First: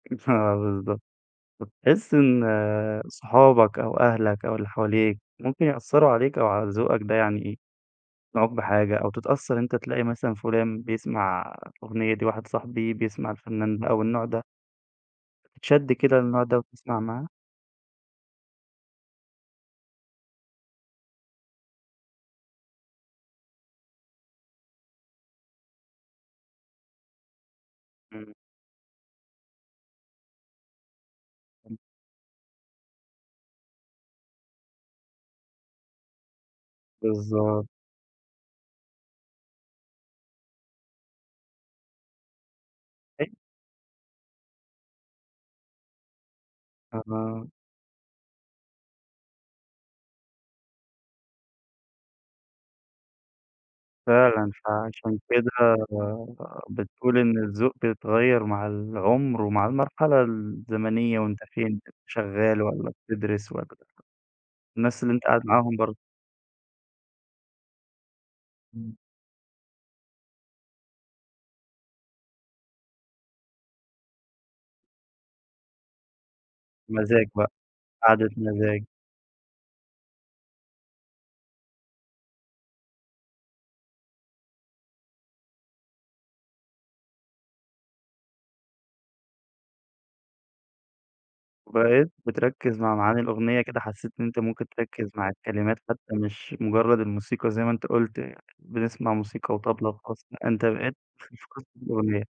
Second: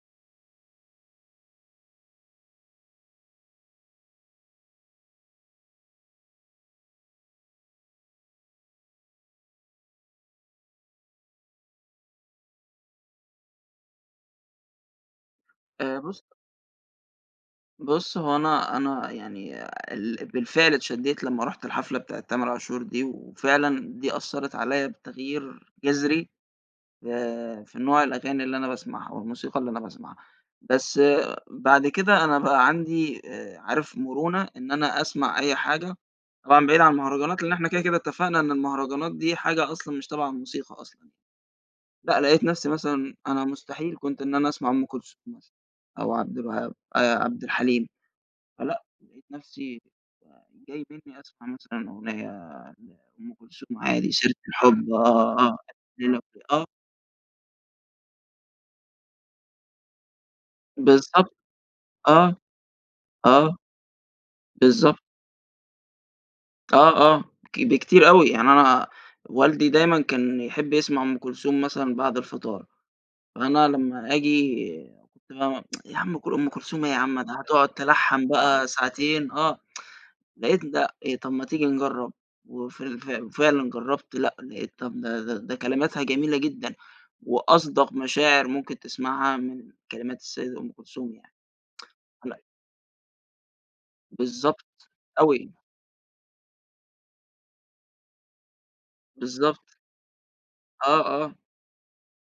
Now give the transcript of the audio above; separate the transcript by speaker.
Speaker 1: [unintelligible] بالضبط، فتحس إن صحابك أو أهلك أو اللي حواليك ممكن يأثروا عليك أو على ذوقك ده، يعني إيه يقنعوك بحاجة أو تتأثر أنت، تلاقي مثلًا فلان بيسمع أغنية دي، واحد صاحبي بيسمع الفنان ده أو النوع ده. تتشد
Speaker 2: آآ بُص
Speaker 1: كده للنوع ده و تسمع معاه؟
Speaker 2: بُصّ، هُو أنا أنا يعني ال بالفعل اتشديت لما رُحت الحفلة بتاعة تامر عاشور دي، وفعلًا دي أثّرت عليَّ بتغيير جذري آآ، في نوع
Speaker 1: إمم.
Speaker 2: الأغاني اللي أنا باسمعها والموسيقى اللي أنا باسمعها، بس
Speaker 1: [unintelligible]
Speaker 2: بعد كده أنا بقى عندي آآ عارف مرونة إن أنا أسمع أي حاجة، طبعًا بعيد عن المهرجانات لأن إحنا
Speaker 1: بالضبط.
Speaker 2: كده كده اتفقنا إن المهرجانات دي حاجة أصلًا مش تبع الموسيقى أصلًا ي لأ، لقيت نفسي مثلًا
Speaker 1: [unintelligible]
Speaker 2: أنا مستحيل كنت إن أنا أسمع أم كلثوم مثلًا أو عبد الوهاب آآ، عبد
Speaker 1: تمام.
Speaker 2: الحليم، فلأ لقيت نفسي ج جاي بإنّي أسمع مثلًا أغنية عن أم كلثوم عادي، سيرة
Speaker 1: فعلًا،
Speaker 2: الحب
Speaker 1: فعشان
Speaker 2: آه، آه،
Speaker 1: كده
Speaker 2: ألف
Speaker 1: ب
Speaker 2: ليلة وليل آه.
Speaker 1: ب بتقول إن الذوق بيتغير مع العمر ومع المرحلة الزمنية
Speaker 2: بالضبط،
Speaker 1: وأنت فين،
Speaker 2: آه،
Speaker 1: شغّال والّا بتدرس
Speaker 2: آه،
Speaker 1: والّا
Speaker 2: بالضبط.
Speaker 1: الناس اللي أنت قاعد معاهم برضو.
Speaker 2: آه، آه، ك بكتير أوي، يعني أنا
Speaker 1: إمم.
Speaker 2: والدي دايمًا كان يحب يسمع أم كلثوم مثلًا بعد الفطار، فأنا لما آجي كُنت بقى م يا عم أم ك أم كلثوم إيه يا عم،
Speaker 1: مزاج
Speaker 2: يعني
Speaker 1: بقى،
Speaker 2: هتقعد تلحن
Speaker 1: قعدة
Speaker 2: بقى
Speaker 1: مزاج.
Speaker 2: ساعتين، آه، لقيت ده إيه، طب ما تيجي نجرب و ف ف وفعلًا جربت، لأ لقيت طب ده ده ده كلماتها جميلة جدًا وأصدق مشاعر ممكن تسمعها من كلمات السيدة أم كلثوم يعني،
Speaker 1: وبقيت
Speaker 2: لأ
Speaker 1: بتركز مع معاني الأغنية كده حسيت إن أنت
Speaker 2: بالضبط،
Speaker 1: ممكن تركز مع
Speaker 2: أوي.
Speaker 1: الكلمات حتى مش مجرد الموسيقى زي ما أنت قُلت، بنسمع موسيقى
Speaker 2: بالضبط.
Speaker 1: وطبلة وخلاص، لأ أنت
Speaker 2: آه،
Speaker 1: بقيت
Speaker 2: آه.
Speaker 1: [unintelligible] الأغنية.